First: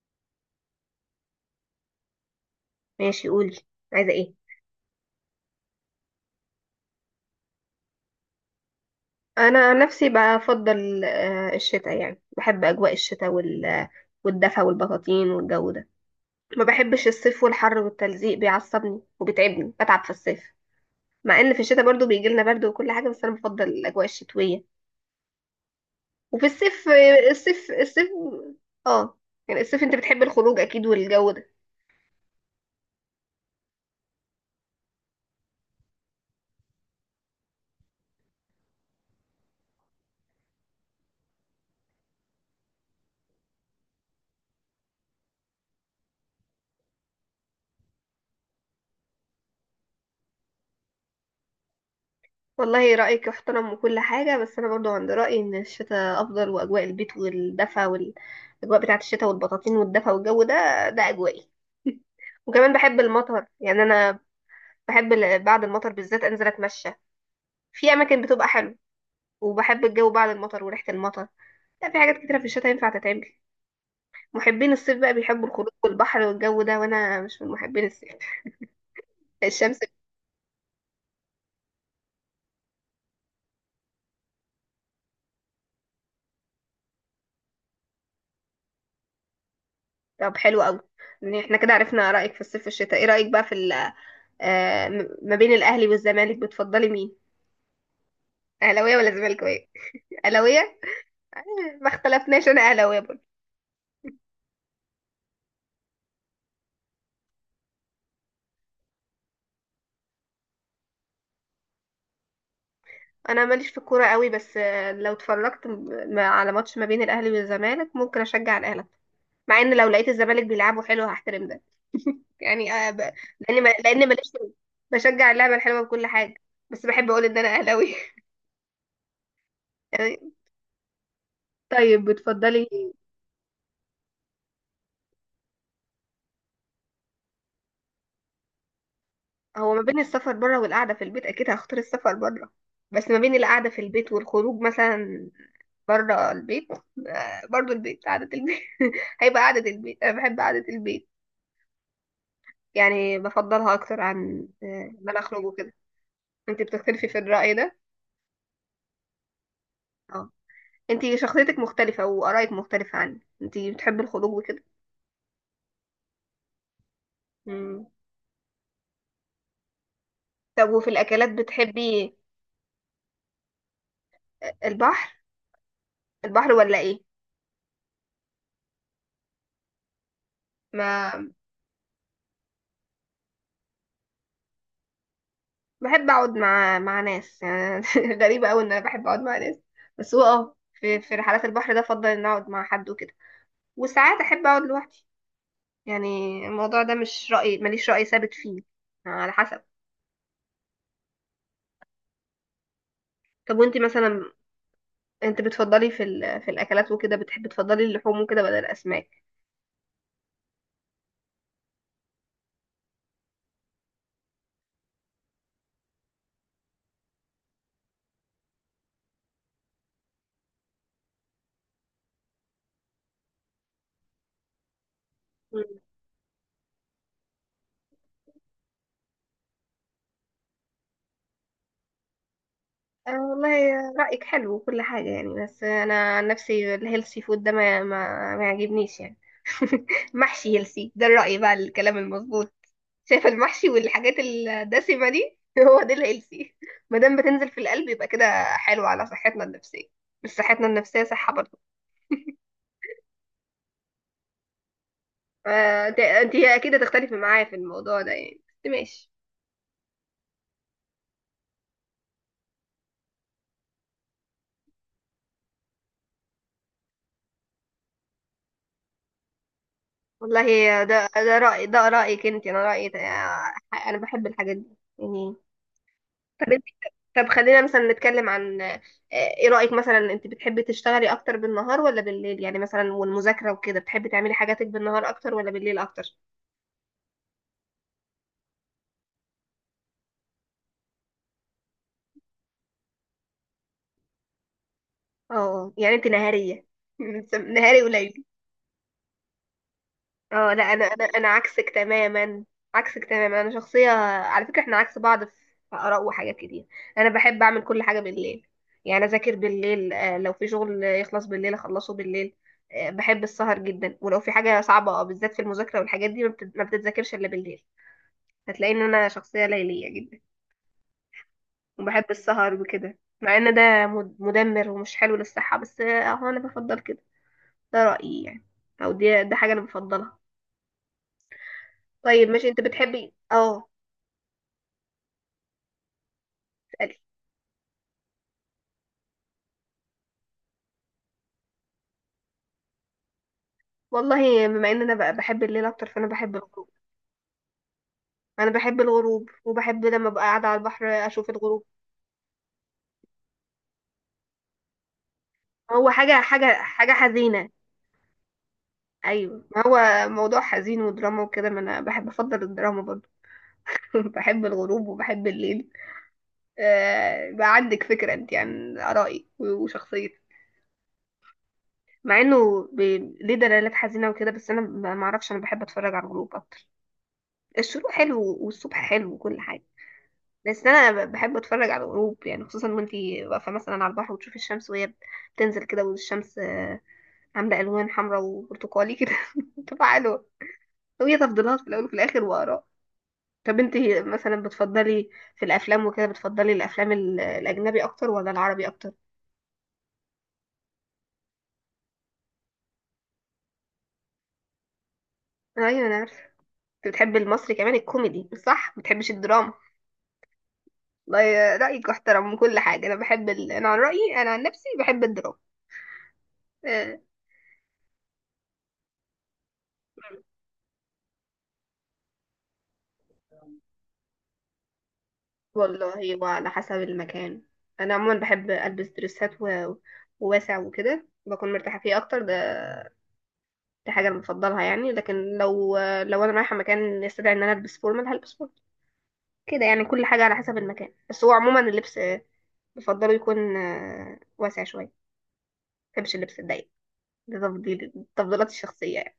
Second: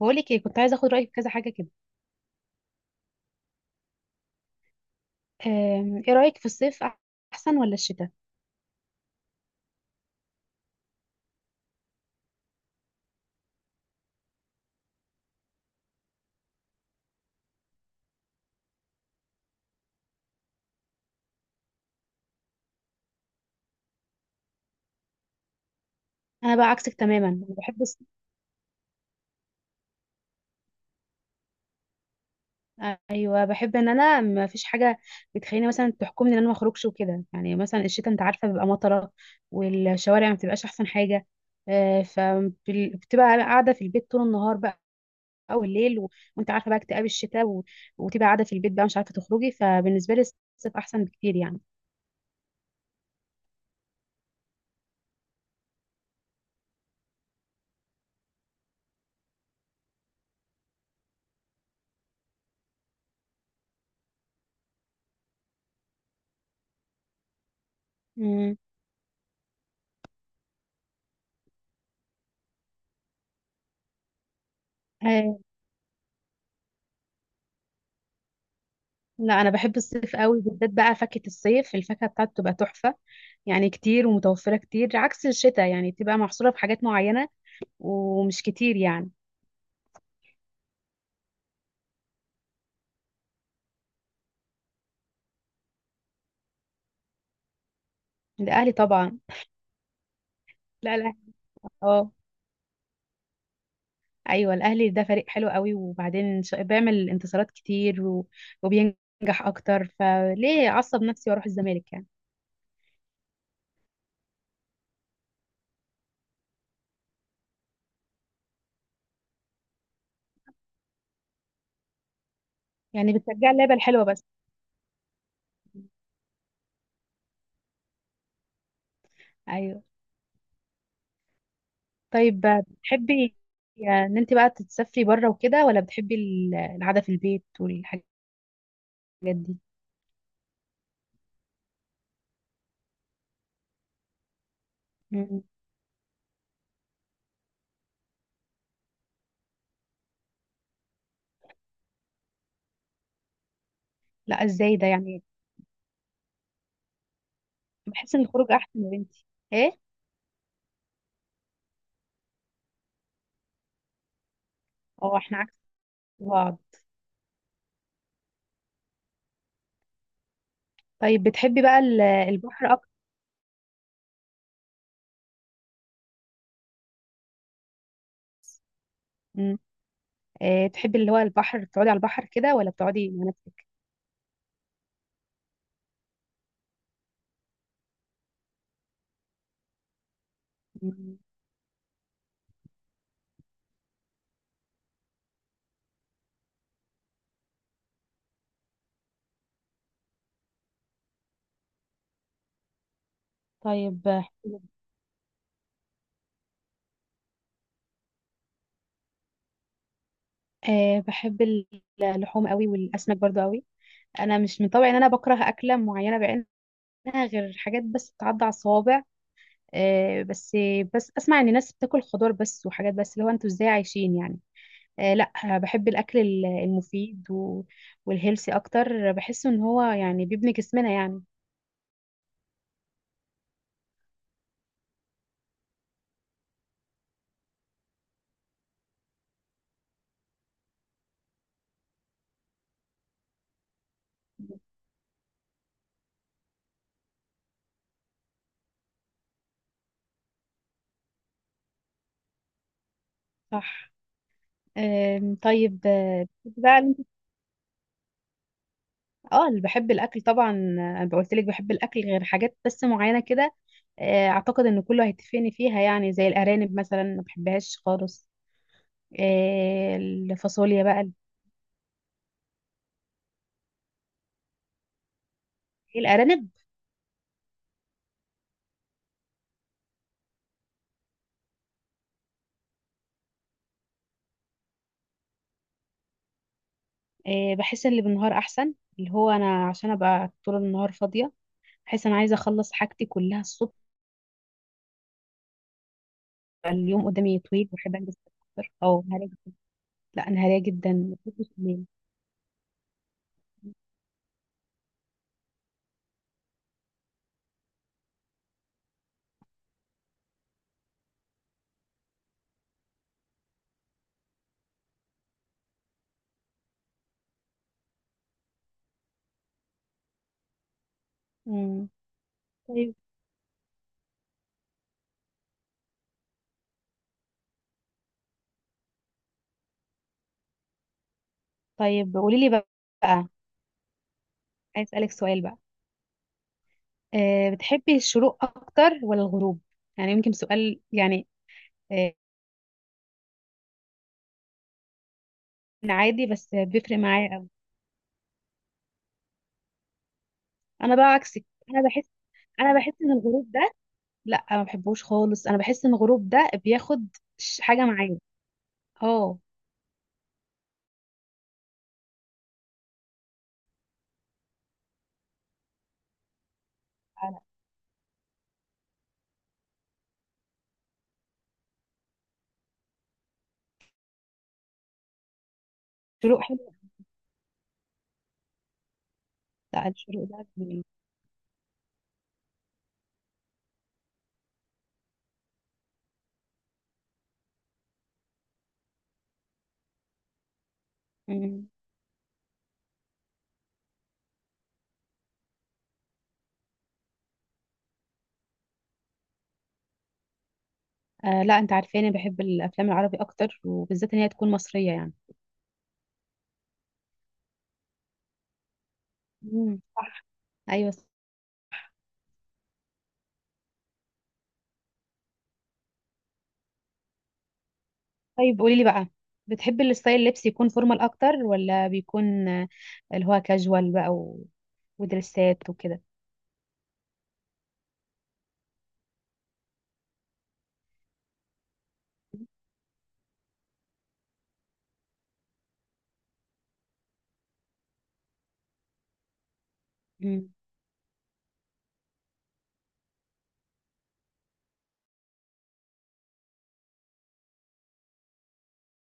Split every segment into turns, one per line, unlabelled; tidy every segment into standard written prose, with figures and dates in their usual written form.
بقولك ايه، كنت عايزه اخد رايك في كذا حاجه كده.
ماشي قولي. عايزة ايه؟
ايه رايك في الصيف، احسن ولا الشتاء؟
انا عن نفسي بفضل الشتاء، يعني بحب اجواء الشتاء والدفا والبطاطين والجو ده. ما بحبش الصيف والحر والتلزيق بيعصبني وبتعبني، بتعب في الصيف. مع ان في الشتاء برضو بيجي لنا برد وكل حاجة، بس انا بفضل الاجواء الشتوية. وفي
انا بقى
الصيف
عكسك تماما،
الصيف الصيف اه، يعني الصيف انت بتحب الخروج اكيد والجو ده.
ايوه، بحب ان انا ما فيش حاجه بتخليني مثلا تحكمني ان انا ما اخرجش وكده. يعني مثلا الشتاء، انت عارفه بيبقى مطره، والشوارع ما بتبقاش احسن حاجه، فبتبقى قاعده في البيت طول النهار بقى، او الليل وانت عارفه بقى اكتئاب الشتاء وتبقى قاعده في البيت بقى مش عارفه تخرجي، فبالنسبه لي الصيف احسن بكتير يعني.
والله رأيك يحترم وكل حاجة، بس أنا برضو عند رأيي إن الشتاء أفضل، وأجواء البيت والدفا والأجواء بتاعة الشتاء والبطاطين والدفا والجو ده، ده أجوائي. وكمان بحب المطر، يعني أنا بحب بعد المطر بالذات أنزل أتمشى في أماكن بتبقى حلوة. وبحب الجو بعد المطر وريحة المطر. لا، في حاجات كتيرة في الشتاء ينفع تتعمل. محبين الصيف بقى
امم.
بيحبوا الخروج والبحر والجو ده، وأنا مش من محبين الصيف.
لا انا بحب
الشمس.
الصيف قوي، بالذات بقى فاكهة الصيف، الفاكهة بتاعته تبقى تحفة، يعني كتير ومتوفرة كتير عكس الشتاء، يعني تبقى محصورة في حاجات معينة ومش كتير يعني.
طب حلو أوي. يعني احنا كده عرفنا رأيك في الصيف والشتاء. ايه رأيك بقى في ما بين الاهلي والزمالك، بتفضلي مين؟
الاهلي
اهلاويه ولا
طبعا.
زملكاويه؟ اهلاويه.
لا لا.
ما
اه.
اختلفناش، انا اهلاويه برضه.
ايوه الاهلي ده فريق حلو قوي، وبعدين بيعمل انتصارات كتير وبينجح اكتر، فليه اعصب نفسي واروح الزمالك يعني؟
انا ماليش في الكوره قوي، بس لو اتفرجت على ماتش ما بين الاهلي والزمالك ممكن اشجع الاهلي. مع ان لو لقيت الزمالك بيلعبوا حلو هحترم ده. يعني آه، ب...
يعني بتشجع
لان ما...
اللعبة الحلوة
لان
بس.
ماليش في- بشجع اللعبه الحلوه بكل حاجه، بس بحب اقول ان انا اهلاويه.
ايوه.
طيب
طيب،
بتفضلي.
بتحبي يعني ان انت بقى تتسافري بره وكده، ولا بتحبي القعدة في البيت والحاجات دي؟
هو ما بين السفر بره والقعده في البيت اكيد هختار السفر بره. بس ما بين القعده في البيت والخروج مثلا
مم.
بره البيت، برضو البيت، قعدة البيت هيبقى قعدة البيت. أنا بحب قعدة البيت، يعني بفضلها أكتر
لا،
عن
ازاي ده
إن أنا
يعني؟
أخرج وكده. أنت بتختلفي في الرأي ده؟
بحس ان الخروج احسن يا بنتي. ايه؟
اه، أنت شخصيتك مختلفة وآرائك مختلفة عني، أنت بتحبي الخروج وكده.
اه، احنا عكس بعض.
مم. طب وفي
طيب
الأكلات
بتحبي بقى
بتحبي
البحر اكتر؟
البحر؟ البحر ولا إيه؟
مم. إيه، تحبي اللي هو
ما
البحر؟ بتقعدي على البحر كده ولا بتقعدي مع نفسك؟
بحب أقعد مع ناس، يعني غريبة أوي إن أنا بحب أقعد مع ناس. بس هو أه في
مم.
رحلات البحر ده أفضل إن أقعد مع حد وكده. وساعات أحب أقعد لوحدي يعني. الموضوع ده مش رأي، ماليش رأي ثابت فيه، على حسب. طب وانت
طيب،
مثلا،
حلو.
انت بتفضلي في في الاكلات وكده بتحبي تفضلي اللحوم وكده بدل الاسماك؟
آه بحب ال- اللحوم قوي والاسماك برضو قوي. انا مش من طبعي ان انا بكره اكله معينه بعينها، غير حاجات بس بتعدي على الصوابع، بس. بس اسمع ان ناس بتاكل خضار بس وحاجات بس، اللي هو انتوا ازاي عايشين يعني؟ لا،
مم.
بحب الاكل المفيد والهيلثي اكتر، بحس ان هو يعني بيبني جسمنا يعني.
والله رأيك حلو وكل حاجة يعني، بس انا عن نفسي الهيلثي فود ده ما يعجبنيش يعني. محشي هيلثي، ده الرأي بقى، الكلام المظبوط. شايفة المحشي والحاجات الدسمة دي هو ده الهيلثي. ما دام بتنزل في القلب يبقى كده حلو على صحتنا النفسية، مش صحتنا النفسية، صحة برضه.
صح. طيب.
فانت اكيد
بقى
هتختلفي معايا في الموضوع ده يعني، بس ماشي.
اه، اللي بحب الاكل طبعا. انا قلت لك بحب الاكل غير حاجات بس معينه كده. اعتقد ان كله هيتفقني فيها، يعني زي الارانب مثلا ما بحبهاش خالص.
والله
الفاصوليا
ده
بقى.
ده رأيك انت، انا انا بحب الحاجات دي يعني.
الارانب.
طب انت، طب خلينا مثلا نتكلم عن ايه رأيك مثلا، انت بتحبي تشتغلي اكتر بالنهار ولا بالليل؟ يعني مثلا والمذاكرة وكده بتحبي تعملي حاجاتك بالنهار اكتر ولا بالليل اكتر؟
بحس ان اللي بالنهار احسن، اللي هو انا عشان ابقى طول النهار فاضيه، بحس انا عايزه اخلص حاجتي كلها الصبح.
اه، يعني انت نهارية.
اليوم قدامي طويل
نهاري
واحب انجز
قليل.
اكتر، او هراجع. لا انا
اه
هراجع
لا، انا
جدا،
انا
ما
انا
بحبش
عكسك
الليل.
تماما، عكسك تماما. انا شخصيه، على فكره احنا عكس بعض في اراء وحاجات كتير. انا بحب اعمل كل حاجه بالليل، يعني اذاكر بالليل. لو في شغل يخلص بالليل اخلصه بالليل. بحب السهر جدا، ولو في حاجه صعبه بالذات في المذاكره والحاجات دي ما بتتذاكرش الا بالليل. هتلاقي ان انا شخصيه ليليه جدا
مم.
وبحب السهر
طيب.
وكده، مع ان ده مدمر ومش حلو للصحه، بس اهو انا بفضل كده. ده رايي يعني، او دي ده حاجه انا بفضلها.
طيب
طيب
قولي
ماشي
لي
انت بتحبي
بقى،
اه.
عايز اسالك سؤال بقى.
اسألي.
بتحبي الشروق اكتر ولا الغروب؟ يعني يمكن سؤال يعني، أه
والله بما ان انا بقى بحب الليل اكتر، فانا
عادي،
بحب
بس
الغروب.
بيفرق معايا قوي.
انا بحب الغروب، وبحب لما ابقى قاعده على البحر
انا بقى
اشوف
عكسك.
الغروب.
انا بحس ان الغروب ده، لا ما بحبوش خالص، انا بحس
هو
ان
حاجه
الغروب ده
حاجه
بياخد
حزينه.
حاجه معايا. اه.
ايوه، ما هو موضوع حزين ودراما وكده، ما انا بحب افضل الدراما برضو. بحب الغروب وبحب الليل. آه،
لا،
بقى عندك فكره انت عن ارائي وشخصيتي. مع انه ب... ليه دلالات حزينه وكده، بس انا ما اعرفش، انا بحب اتفرج على الغروب
الشروق حلو.
اكتر. الشروق حلو والصبح حلو وكل حاجه،
لا، الشروق ده
بس
جميل.
انا بحب اتفرج على الغروب. يعني خصوصا وانتي واقفه مثلا على البحر، وتشوفي الشمس وهي بتنزل كده، والشمس عامله الوان حمراء وبرتقالي كده. بتبقى حلوه. هي تفضيلات في
مم.
الاول وفي الاخر واراء. طب انتي مثلا بتفضلي في الافلام وكده، بتفضلي الافلام الاجنبي اكتر ولا العربي اكتر؟
لا، انت عارفاني بحب الافلام العربي اكتر، وبالذات ان هي تكون مصريه يعني.
ايوه انا عارفه. انت بتحبي المصري كمان الكوميدي، صح؟ ما بتحبش الدراما.
مم، صح. ايوه.
والله رايك احترم من كل حاجه، انا بحب انا عن رايي، انا عن نفسي بحب الدراما. آه.
طيب قولي لي بقى، بتحب الستايل اللبس يكون فورمال اكتر، ولا بيكون اللي هو كاجوال بقى ودريسات وكده؟
والله وعلى حسب المكان. انا عموما بحب البس دريسات وواسع وكده، بكون مرتاحه فيه اكتر. ده دي حاجه انا بفضلها يعني، لكن لو انا رايحه مكان يستدعي ان انا البس فورمال هلبس فورمال. كده يعني، كل حاجه على
مم.
حسب المكان، بس هو عموما اللبس بفضله يكون واسع شويه، ما بحبش اللبس الضيق. ده تفضيل، التفضيلات الشخصيه يعني.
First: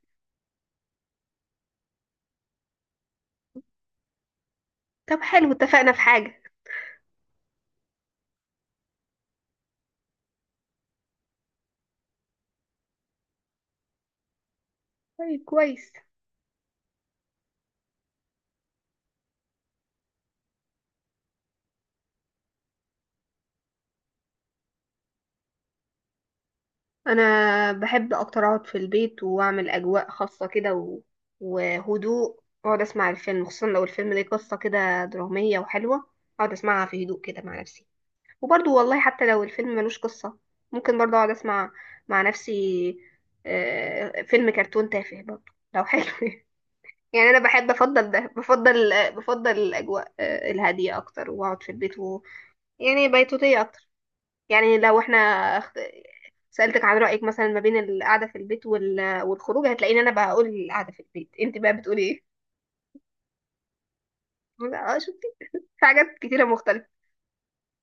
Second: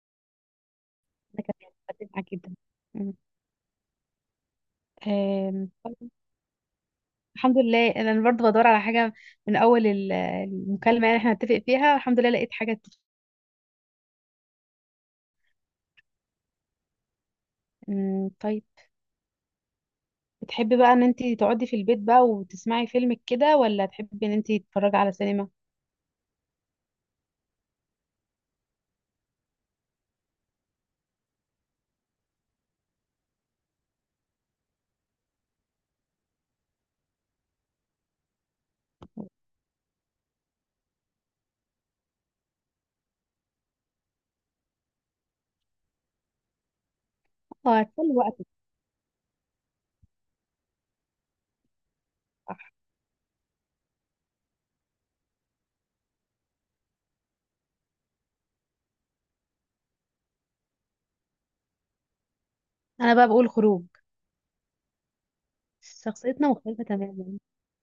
ده كمان بتفق معاك جدا. مم.
طب حلو، اتفقنا في
طيب،
حاجه.
الحمد لله انا برضه بدور على حاجه من اول المكالمه، يعني احنا نتفق فيها. الحمد لله لقيت حاجه
طيب كويس.
مم، طيب. بتحبي بقى ان انت تقعدي في البيت بقى وتسمعي فيلم كده، ولا تحبي ان انت تتفرجي على سينما؟
انا بحب اكتر اقعد في البيت واعمل اجواء خاصه كده وهدوء، واقعد اسمع الفيلم، خصوصا لو الفيلم ليه قصه كده دراميه وحلوه اقعد اسمعها في هدوء كده مع نفسي. وبرضو والله حتى لو الفيلم ملوش قصه ممكن برضو اقعد اسمع مع نفسي. فيلم كرتون تافه برضو لو حلو. يعني انا بحب
اه،
افضل
هتسلي
ده،
وقتك.
بفضل الاجواء الهاديه اكتر، واقعد في البيت
صح.
يعني بيتوتيه اكتر. يعني لو احنا اخت- سألتك عن رأيك مثلا ما بين القعدة في البيت والخروج، هتلاقيني انا بقول القعدة في البيت، انت بقى بتقولي ايه؟
انا بقى بقول خروج.
لا، اه شفتي، في حاجات كتيرة
شخصيتنا مختلفة
مختلفة.
تماما.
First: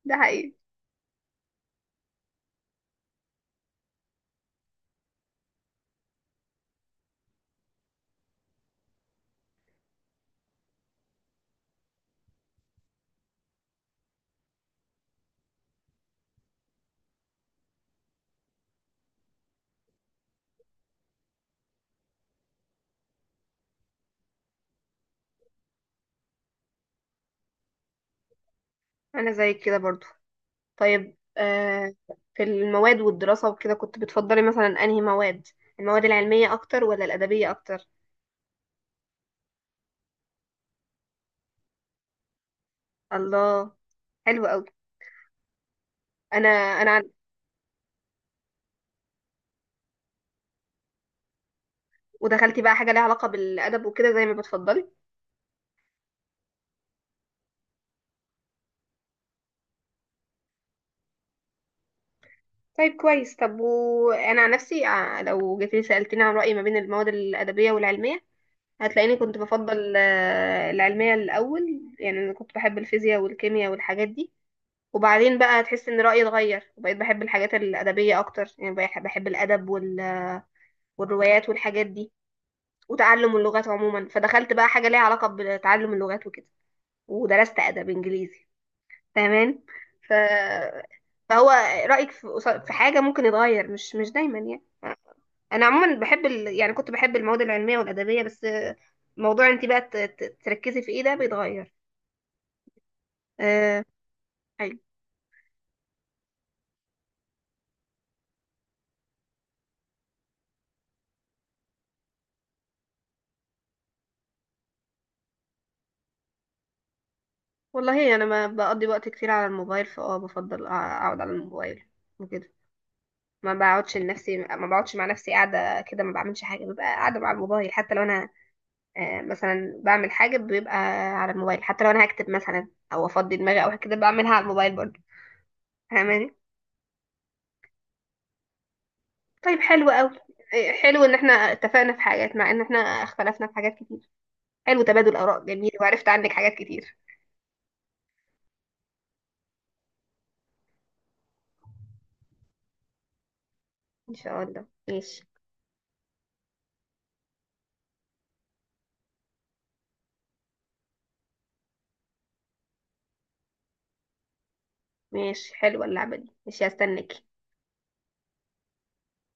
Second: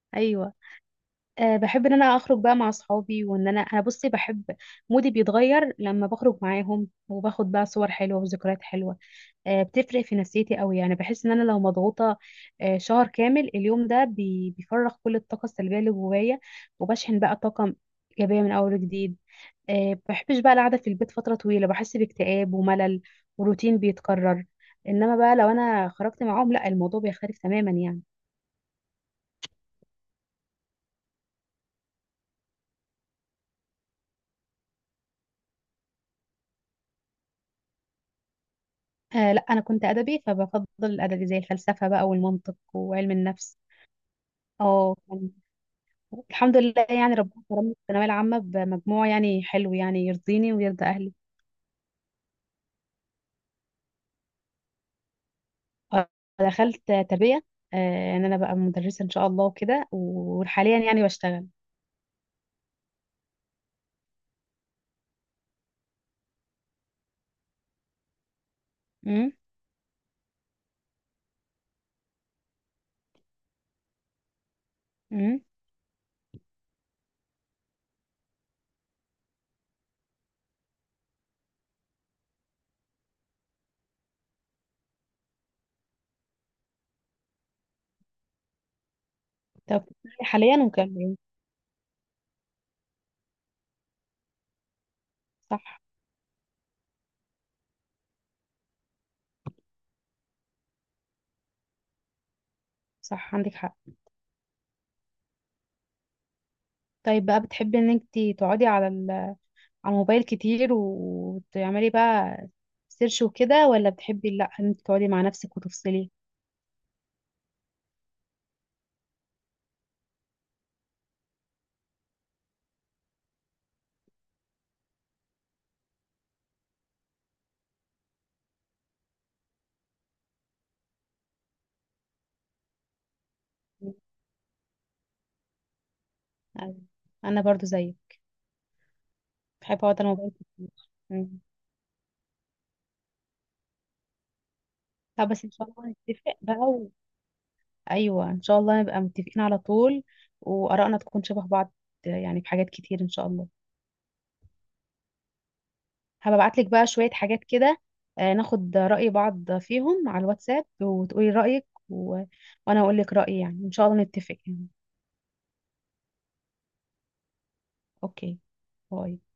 ده حقيقي.
ايوه. بحب ان انا اخرج بقى مع اصحابي، وان انا بصي بحب مودي بيتغير لما بخرج معاهم، وباخد بقى صور حلوة وذكريات حلوة. بتفرق في نفسيتي قوي، يعني بحس ان انا لو مضغوطة شهر كامل، اليوم ده بيفرغ كل الطاقة السلبية اللي جوايا، وبشحن بقى طاقة ايجابية من اول وجديد. بحبش بقى القعدة في البيت فترة طويلة، بحس باكتئاب وملل وروتين بيتكرر. انما بقى لو انا خرجت معاهم، لا الموضوع بيختلف تماما يعني.
انا زيك كده برضو. طيب آه، في المواد والدراسة وكده كنت بتفضلي مثلا انهي مواد؟ المواد العلمية اكتر ولا الأدبية اكتر؟
لا، انا كنت ادبي، فبفضل الادبي زي الفلسفة بقى والمنطق وعلم النفس.
الله، حلو قوي.
اه.
انا
الحمد لله
انا عن-
يعني ربنا كرمني في الثانوية العامة بمجموع يعني حلو، يعني يرضيني ويرضى اهلي.
ودخلتي بقى حاجة ليها علاقة بالأدب وكده زي ما بتفضلي.
آه، دخلت تربية. آه، يعني انا بقى مدرسة ان شاء الله وكده، وحاليا يعني بشتغل.
طيب كويس. طب وانا عن نفسي لو جيت لي سألتني عن رأيي ما بين المواد الأدبية والعلمية، هتلاقيني
امم.
كنت بفضل العلمية الأول. يعني أنا كنت بحب الفيزياء والكيمياء والحاجات دي، وبعدين
امم.
بقى هتحس إن رأيي اتغير وبقيت بحب الحاجات الأدبية أكتر. يعني بحب الأدب والروايات والحاجات دي، وتعلم اللغات عموما. فدخلت بقى حاجة ليها علاقة بتعلم اللغات وكده، ودرست أدب إنجليزي. فاهمان.
طب
ف...
حاليا وكان.
فهو رأيك في في حاجة ممكن يتغير، مش دايما يعني.
صح.
انا عموما بحب يعني كنت بحب المواد العلميه والادبيه، بس موضوع انت بقى تركزي في ايه ده بيتغير.
صح عندك حق.
أه... حلو.
طيب بقى، بتحبي ان انت تقعدي على على الموبايل كتير وتعملي بقى سيرش وكده، ولا بتحبي لا، ان انت تقعدي مع نفسك وتفصلي؟
والله انا ما بقضي وقت كتير على الموبايل، فاه بفضل اقعد على الموبايل وكده. ما بقعدش لنفسي، ما بقعدش مع نفسي قاعده كده ما بعملش حاجه، ببقى قاعده مع الموبايل. حتى لو انا مثلا بعمل حاجه بيبقى على الموبايل، حتى لو انا هكتب مثلا او افضي دماغي او كده بعملها على الموبايل برضه. فاهماني.
أيوة. انا برضو زيك،
طيب
بحب
حلو
اقعد
قوي.
على الموبايل كتير.
حلو ان احنا
مم.
اتفقنا في حاجات، مع ان احنا اختلفنا في حاجات كتير. حلو تبادل
طب
آراء
بس ان شاء
جميل،
الله
وعرفت عنك
نتفق
حاجات
بقى
كتير.
ايوه ان شاء الله نبقى متفقين على طول، وارائنا تكون شبه بعض يعني في حاجات كتير ان شاء الله.
إن شاء الله، ماشي.
هبعت لك بقى شوية حاجات كده، ناخد رأي بعض فيهم على الواتساب، وتقولي رأيك وانا اقول لك رأيي، يعني ان شاء الله نتفق يعني.
ماشي، حلوة اللعبة دي، ماشي هستناك.
اوكي. باي.